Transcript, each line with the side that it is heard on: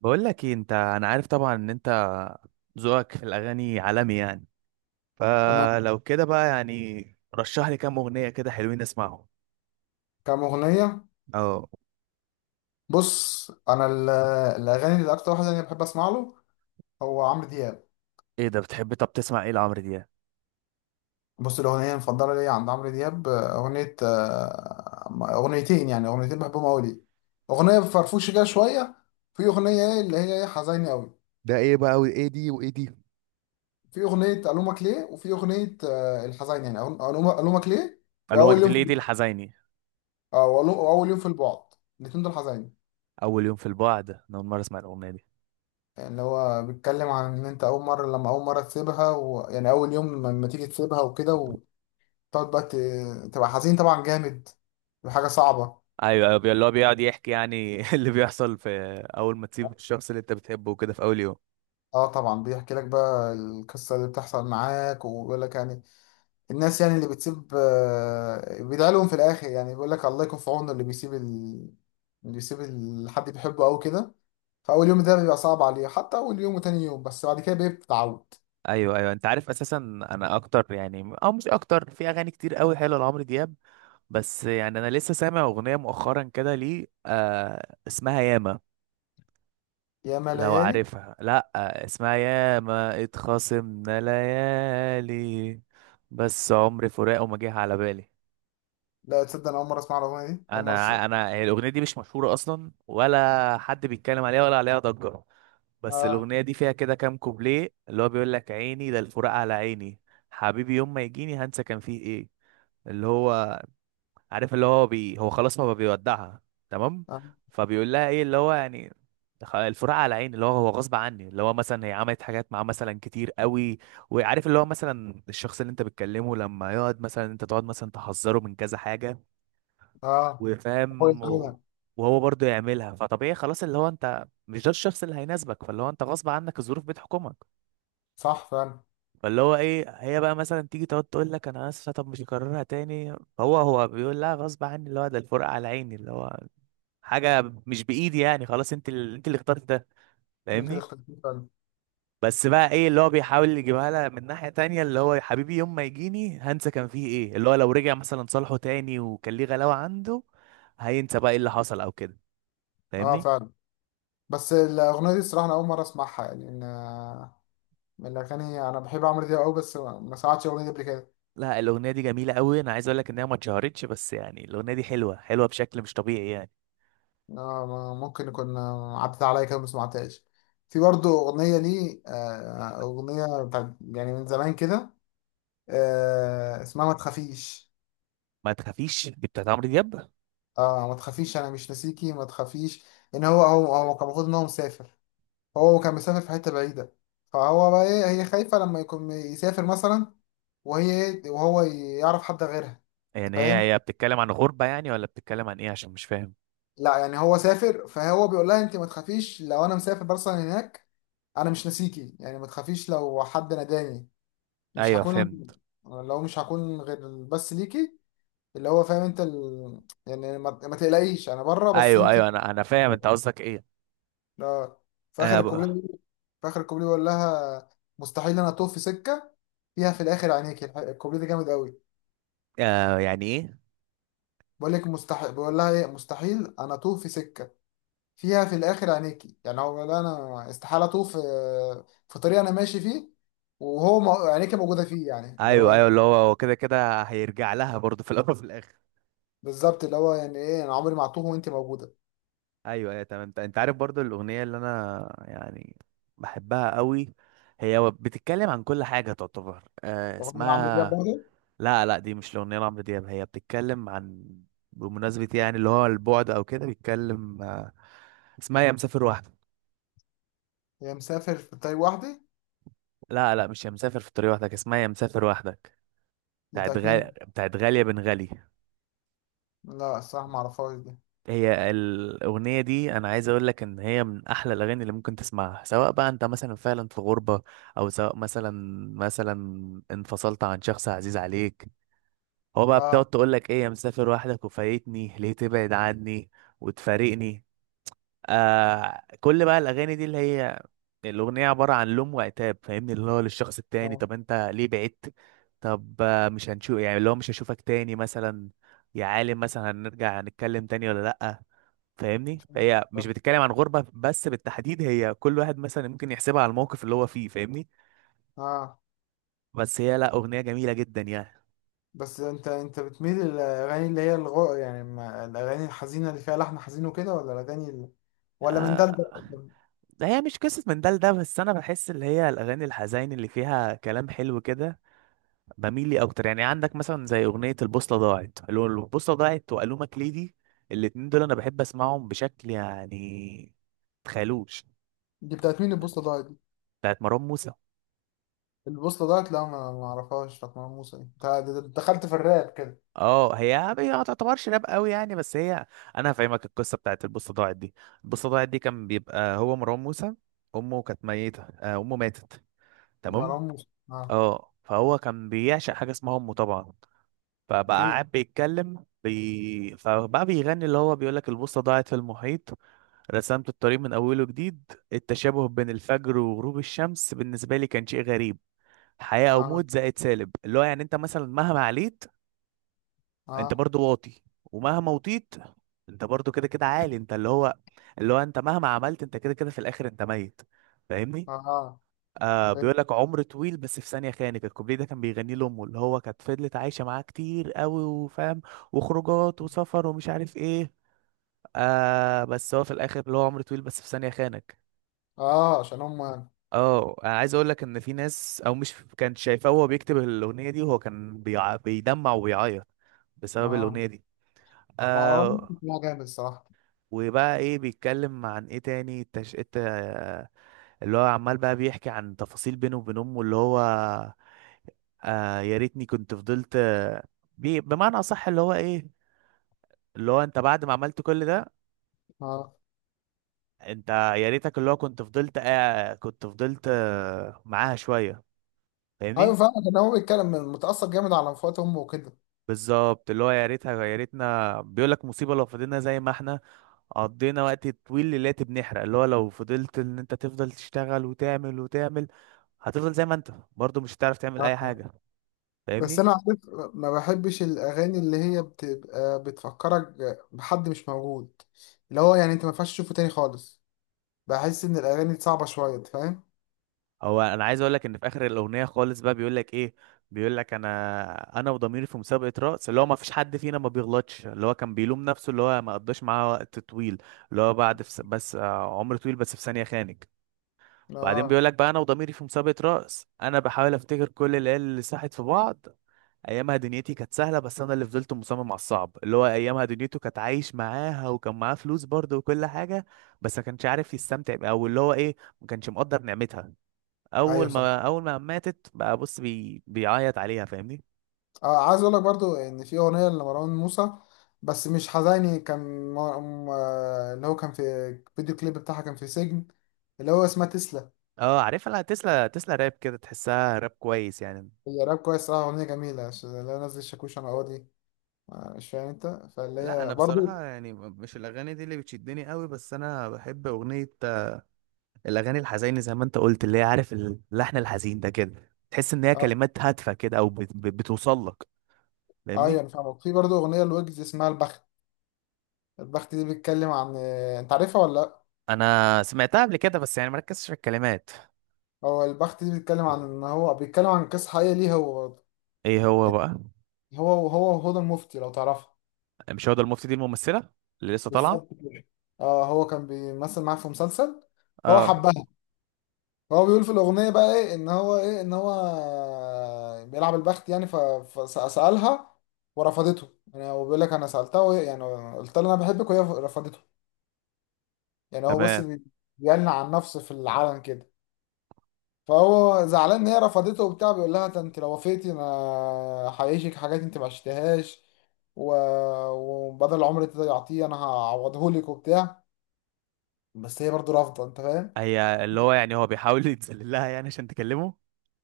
right: بقول لك ايه. انت انا عارف طبعا ان انت ذوقك في الاغاني عالمي يعني.
left: تمام.
right: فلو كده بقى يعني رشح لي كام اغنيه كده حلوين اسمعهم.
left: كام أغنية؟
right: اه.
left: بص، الأغاني اللي أكتر واحد أنا بحب أسمع له هو عمرو دياب.
right: ايه ده، بتحب؟ طب تسمع ايه لعمرو دياب؟
left: بص، الأغنية المفضلة ليا عند عمرو دياب أغنية، أغنيتين يعني، أغنيتين بحبهم أوي ليه. أغنية فرفوشة كده شوية، في أغنية إيه اللي هي إيه حزينة أوي.
right: ده ايه بقى، وايه دي وايه دي؟
left: في أغنية ألومك ليه، وفي أغنية الحزينة يعني، ألومك ليه
right: الومك
left: وأول
right: دي
left: يوم في،
right: ليه دي الحزيني؟
left: وأول يوم في البعد. الاتنين دول حزينة.
right: اول يوم في البعد انا اول مره اسمع الاغنيه دي.
left: يعني اللي هو بيتكلم عن ان انت اول مره، تسيبها ويعني اول يوم لما تيجي تسيبها وكده، تقعد بقى تبقى حزين طبعا، جامد وحاجة صعبة.
right: ايوه، اللي هو بيقعد يحكي يعني اللي بيحصل في اول ما تسيب الشخص اللي انت بتحبه وكده في اول يوم.
left: اه طبعا، بيحكي لك بقى القصة اللي بتحصل معاك، وبيقول لك يعني الناس يعني اللي بتسيب، بيدعي لهم في الآخر. يعني بيقول لك الله يكون في عونه اللي بيسيب حد بيحبه أوي كده. فأول يوم ده بيبقى صعب عليه، حتى أول يوم وتاني يوم، بس بعد كده بيتعود.
right: ايوه، انت عارف اساسا انا اكتر يعني او مش اكتر في اغاني كتير قوي حلوه لعمرو دياب. بس يعني انا لسه سامع اغنيه مؤخرا كده ليه اسمها ياما.
left: ياما
right: لو
left: ليالي.
right: عارفها؟ لا اسمها ياما اتخاصمنا ليالي بس عمري فراقه ما جه على بالي.
left: لا تصدق، أنا أول مرة أسمع الأغنية دي، أول مرة
right: انا هي الاغنيه دي مش مشهوره اصلا، ولا حد بيتكلم عليها ولا عليها ضجه. بس
left: آه.
right: الاغنيه دي فيها كده كام كوبليه اللي هو بيقول لك عيني ده الفراق على عيني حبيبي يوم ما يجيني هنسى كان فيه ايه. اللي هو عارف اللي هو بي هو خلاص هو بيودعها. تمام.
left: آه.
right: فبيقول لها ايه اللي هو يعني الفراق على عيني اللي هو هو غصب عني. اللي هو مثلا هي عملت حاجات معاه مثلا كتير قوي، وعارف اللي هو مثلا الشخص اللي انت بتكلمه لما يقعد مثلا انت تقعد مثلا تحذره من كذا حاجة
left: آه. هو
right: وفاهم
left: يعملها.
right: وهو برضه يعملها. فطبيعي خلاص اللي هو انت مش ده الشخص اللي هيناسبك، فاللي هو انت غصب عنك الظروف بتحكمك.
left: صح فعلا.
right: فاللي هو ايه هي بقى مثلا تيجي تقعد تقول لك انا اسفه طب مش هكررها تاني. هو بيقول لها غصب عني اللي هو ده الفرقه على عيني اللي هو حاجه مش بايدي يعني خلاص انت اللي اخترت ده.
left: أنت اللي
right: فاهمني؟
left: اخترتيه فعلا.
right: بس بقى ايه اللي هو بيحاول يجيبها لها من ناحيه تانية اللي هو يا حبيبي يوم ما يجيني هنسى كان فيه ايه. اللي هو لو رجع مثلا صالحه تاني وكان ليه غلاوه عنده هينسى بقى ايه اللي حصل او كده.
left: اه
right: فاهمني؟
left: فعلا. بس الأغنية دي الصراحة أنا أول مرة أسمعها، يعني إن، من الأغاني، أنا بحب عمرو دياب أوي بس ما سمعتش الأغنية دي قبل كده.
right: لا الاغنيه دي جميله قوي، انا عايز اقول لك انها ما اتشهرتش بس يعني الاغنيه دي حلوه حلوه بشكل مش طبيعي يعني.
left: ممكن يكون عدت عليا كده ما سمعتهاش. في برضه أغنية ليه، أغنية بتاعت يعني من زمان كده، اسمها ما تخافيش.
right: ما تخافيش دي بتاعت عمرو دياب؟
left: اه ما تخافيش، أنا مش ناسيكي ما تخافيش. إن هو كان المفروض إن هو مسافر، هو كان مسافر في حتة بعيدة. فهو بقى إيه، هي خايفة لما يكون يسافر مثلا، وهي وهو يعرف حد غيرها. أنت
right: يعني
left: فاهم؟
right: هي بتتكلم عن غربة يعني ولا بتتكلم عن ايه؟ عشان مش فاهم.
left: لا يعني هو سافر، فهو بيقول لها انت ما تخافيش لو انا مسافر مثلا هناك، انا مش ناسيكي. يعني ما تخافيش لو حد ناداني، مش
right: ايوه
left: هكون،
right: فهمت.
left: لو مش هكون غير بس ليكي. اللي هو فاهم انت ال... يعني ما تقلقيش انا بره بس
right: ايوه
left: انت.
right: ايوه، انا فاهم انت قصدك ايه.
left: لا، في اخر
right: آه ب...
left: الكوبليه في اخر الكوبليه بيقول لها مستحيل انا اطوف في سكه فيها في الاخر عينيكي. الكوبليه ده جامد قوي.
right: آه يعني ايه؟
left: بقول لك مستحيل، بقول لها ايه، مستحيل انا اطوف في سكه فيها في الاخر عينيكي. يعني هو لا، انا استحاله اطوف في، في طريق انا ماشي فيه، وهو مو- عينيكي موجوده فيه، يعني اللي
right: ايوه
left: هو
right: ايوه اللي هو هو كده كده هيرجع لها برضه في الاول وفي الاخر.
left: بالظبط. اللي هو يعني ايه، انا عمري ما هتوه وانت موجوده.
right: ايوه ايوه تمام. أنت عارف برضه الاغنية اللي انا يعني بحبها قوي. بتتكلم عن كل حاجة تعتبر
left: رغم ان أنا عمرو دياب
right: اسمها
left: برضه.
right: لا لا دي مش الاغنية لعمرو دياب، هي بتتكلم عن بمناسبة يعني اللي هو البعد او كده بيتكلم اسمها يا مسافر وحدك.
left: هي مسافر في الطريق وحدي.
right: لا لا مش يا مسافر في الطريق وحدك، اسمها يا مسافر وحدك
left: دي
right: بتاعت
left: بتاعت مين دي؟
right: بتاعت غالية بن غالي.
left: لا الصراحه ما اعرفهاش دي.
right: هي الأغنية دي أنا عايز أقول لك إن هي من أحلى الأغاني اللي ممكن تسمعها، سواء بقى أنت مثلا فعلا في غربة أو سواء مثلا مثلا انفصلت عن شخص عزيز عليك. هو بقى
left: اه.
right: بتقعد تقول لك إيه يا مسافر وحدك وفايتني ليه تبعد عني وتفارقني. آه كل بقى الاغاني دي اللي هي الاغنيه عباره عن لوم وعتاب، فاهمني اللي هو للشخص التاني
left: اه.
right: طب انت ليه بعدت؟ طب مش هنشوف يعني اللي هو مش هشوفك تاني مثلا يا عالم؟ مثلا هنرجع نتكلم تاني ولا لأ؟ فاهمني؟
left: اه.
right: فهي مش بتتكلم عن غربه بس بالتحديد، هي كل واحد مثلا ممكن يحسبها على الموقف اللي هو فيه. فاهمني؟
left: آه.
right: بس هي لا اغنيه جميله جدا يعني.
left: بس انت بتميل للاغاني اللي هي الغو يعني الاغاني الحزينه اللي فيها لحن حزين وكده، ولا الاغاني اللي... ولا من ده لده؟
right: آه. هي مش قصه من ده لده، بس انا بحس اللي هي الاغاني الحزين اللي فيها كلام حلو كده بميل لي اكتر. يعني عندك مثلا زي اغنيه البوصله ضاعت، اللي هو البوصله ضاعت والومك ليدي، الاتنين دول انا بحب اسمعهم بشكل يعني تخيلوش.
left: دي بتاعت مين البوصه؟
right: بتاعت مروان موسى.
left: البوصلة ديت، لا ما اعرفهاش، بتاعت مروان موسى دي، انت دخلت في الراب كده.
right: اه هي هي ما تعتبرش راب قوي يعني بس هي انا هفهمك القصه بتاعت البوصله ضاعت دي. البوصله ضاعت دي كان بيبقى هو مروان موسى امه كانت ميته، امه ماتت. تمام.
left: مروان موسى، اه.
right: اه فهو كان بيعشق حاجه اسمها امه طبعا. فبقى
left: اوكي.
right: قاعد فبقى بيغني اللي هو بيقول لك البوصه ضاعت في المحيط رسمت الطريق من أوله جديد، التشابه بين الفجر وغروب الشمس بالنسبة لي كان شيء غريب، حياة أو
left: اه.
right: موت زائد سالب. اللي هو يعني أنت مثلا مهما عليت أنت
left: اه.
right: برضو واطي، ومهما وطيت أنت برضو كده كده عالي. أنت اللي هو اللي هو أنت مهما عملت أنت كده كده في الآخر أنت ميت. فاهمني؟
left: اه. اه
right: آه
left: فهمت.
right: بيقول لك عمر طويل بس في ثانية خانك. الكوبليه ده كان بيغنيه لأمه اللي هو كانت فضلت عايشة معاه كتير قوي وفاهم، وخروجات وسفر ومش عارف إيه. آه بس هو في الآخر اللي هو عمر طويل بس في ثانية خانك.
left: اه عشان هم يعني.
right: اه انا عايز اقول لك ان في ناس او مش كانت شايفاه وهو بيكتب الاغنيه دي، وهو كان بيدمع وبيعيط بسبب
left: اه.
right: الاغنيه دي.
left: مروان موسى
right: آه.
left: كان جامد الصراحة.
right: وبقى ايه بيتكلم عن ايه تاني اللي هو عمال بقى بيحكي عن تفاصيل بينه وبين امه. اللي هو آه يا ريتني كنت فضلت بمعنى اصح اللي هو ايه اللي هو انت بعد ما عملت كل ده
left: اه
right: انت يا ريتك اللي هو كنت فضلت آه كنت فضلت آه معاها شويه.
left: ايوه
right: فاهمني؟
left: فعلا، كان هو بيتكلم متأثر جامد على وفاة امه وكده.
right: بالظبط اللي هو يا ريتها يا ريتنا بيقول لك مصيبة لو فضلنا زي ما احنا قضينا وقت طويل ليلات بنحرق. اللي هو لو فضلت ان انت تفضل تشتغل وتعمل وتعمل هتفضل زي ما انت برضه، مش هتعرف تعمل
left: آه.
right: اي
left: آه.
right: حاجة.
left: بس
right: فاهمني؟
left: انا عارف، ما بحبش الاغاني اللي هي بتبقى بتفكرك بحد مش موجود، اللي هو يعني انت ما ينفعش تشوفه تاني خالص. بحس ان الاغاني دي صعبة شوية، أنت فاهم؟
right: هو انا عايز اقول لك ان في اخر الاغنية خالص بقى بيقول لك ايه. بيقول لك انا وضميري في مسابقة رقص اللي هو ما فيش حد فينا ما بيغلطش. اللي هو كان بيلوم نفسه اللي هو ما قضاش معاه وقت طويل. اللي هو بعد في س... بس عمر طويل بس في ثانية خانك. بعدين
left: اه.
right: بيقول لك بقى انا وضميري في مسابقة رقص انا بحاول افتكر كل العيال اللي ساحت في بعض. ايامها دنيتي كانت سهلة بس انا اللي فضلت مصمم على الصعب، اللي هو ايامها دنيته كانت عايش معاها وكان معاه فلوس برضه وكل حاجة، بس ما كانش عارف يستمتع بيها، او اللي هو ايه ما كانش مقدر نعمتها. اول
left: ايوه صح.
right: ما اول ما ماتت بقى بص بيعيط عليها. فاهمني؟
left: عايز اقول لك برضو ان في اغنيه لمروان موسى، بس مش حزيني، كان اللي هو كان في الفيديو كليب بتاعها كان في سجن، اللي هو اسمها تسلا.
right: اه عارفها، لا تسلا تسلا راب كده تحسها راب كويس يعني.
left: هي راب كويس صراحه، اغنيه جميله، اللي هو نزل شاكوش انا قاضي، مش فاهم انت. فاللي
right: لا
left: هي
right: انا بصراحه
left: برضو،
right: يعني مش الاغاني دي اللي بتشدني قوي، بس انا بحب اغنيه الاغاني الحزينه زي ما انت قلت اللي هي عارف اللحن الحزين ده كده تحس ان هي
left: اه
right: كلمات هادفه كده او بتوصل لك.
left: ايوه
right: فاهمني؟
left: انا فاهمك. في برضو اغنيه لويجز اسمها البخت. البخت دي بيتكلم عن، انت عارفها ولا لا؟
right: انا سمعتها قبل كده بس يعني مركزتش في الكلمات.
left: هو البخت دي بيتكلم عن ان هو بيتكلم عن قصه حقيقيه ليه هو برضه،
right: ايه هو
left: يعني
right: بقى؟
left: هو وهدى المفتي لو تعرفها.
right: مش هو ده المفتي دي الممثله اللي لسه
left: بالظبط
right: طالعه؟
left: كده. اه هو كان بيمثل معاه في مسلسل، هو
right: اه
left: حبها. هو بيقول في الأغنية بقى إيه، إن هو بيلعب البخت، يعني فسألها ورفضته. يعني هو بيقول لك أنا سألتها وهي يعني، قلت لها أنا بحبك وهي رفضته. يعني هو
right: تمام.
left: بيعلن عن نفسه في العلن كده. فهو زعلان إن هي رفضته وبتاع، بيقول لها ده أنت لو وافقتي أنا هعيشك حاجات أنت ما عشتهاش، و... وبدل العمر اللي يعطيه أنا هعوضهولك وبتاع. بس هي برضه رافضة، أنت فاهم؟
right: هي اللي هو يعني هو بيحاول يتذلل لها يعني عشان تكلمه.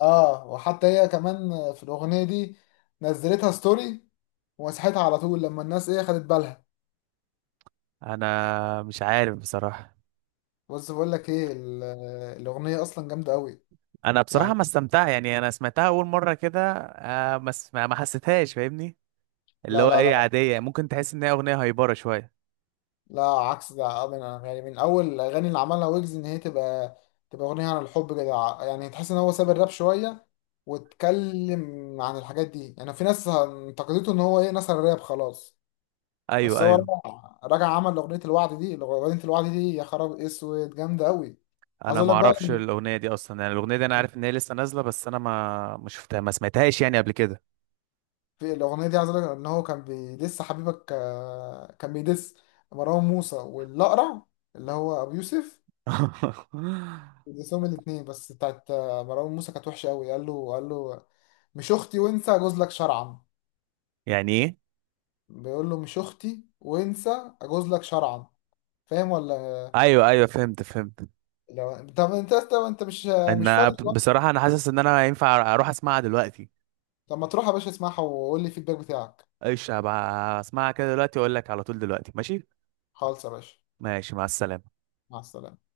left: اه وحتى هي كمان في الاغنيه دي نزلتها ستوري ومسحتها على طول لما الناس ايه خدت بالها.
right: انا مش عارف بصراحه.
left: بص بقول لك ايه، الاغنيه اصلا جامده قوي
right: انا بصراحه
left: يعني.
right: ما استمتع يعني، انا سمعتها اول مره كده آه ما حسيتهاش. فاهمني؟ اللي
left: لا
right: هو
left: لا
right: ايه
left: لا،
right: عاديه، ممكن تحس ان هي اغنيه هايبره شويه.
left: لا عكس ده، من يعني من اول الاغاني اللي عملها ويجز ان هي تبقى، تبقى اغنيه عن الحب كده، يعني تحس ان هو ساب الراب شويه واتكلم عن الحاجات دي. يعني في ناس انتقدته ان هو ايه، نسى الراب خلاص. بس
right: ايوه
left: هو
right: ايوه.
left: رجع، عمل اغنيه الوعد دي، اغنيه الوعد دي يا خراب اسود جامده قوي. عايز
right: انا
left: اقول
right: ما
left: لك بقى
right: اعرفش
left: ان
right: الاغنيه دي اصلا، يعني الاغنيه دي انا عارف ان هي لسه نازله بس انا ما شفتها ما سمعتهاش يعني قبل كده.
left: في الاغنيه دي، عايز اقول لك ان هو كان بيدس حبيبك، كان بيدس مروان موسى والاقرع اللي هو ابو يوسف، بيدسهم الاثنين. بس بتاعت مروان موسى كانت وحشه قوي، قال له مش اختي، وانسى اجوز لك شرعا.
right: يعني ايه؟
left: بيقول له مش اختي، وانسى اجوز لك شرعا. فاهم ولا؟
right: ايوه ايوه فهمت.
left: لو طب انت مش، مش فاضي دلوقتي.
right: بصراحه انا حاسس ان انا ينفع اروح اسمعها دلوقتي.
left: طب ما تروح يا باشا اسمعها وقول لي الفيدباك بتاعك.
right: ايش هبقى اسمعها كده دلوقتي واقول لك على طول دلوقتي، ماشي؟
left: خالص يا باشا.
right: ماشي مع السلامه.
left: مع السلامة.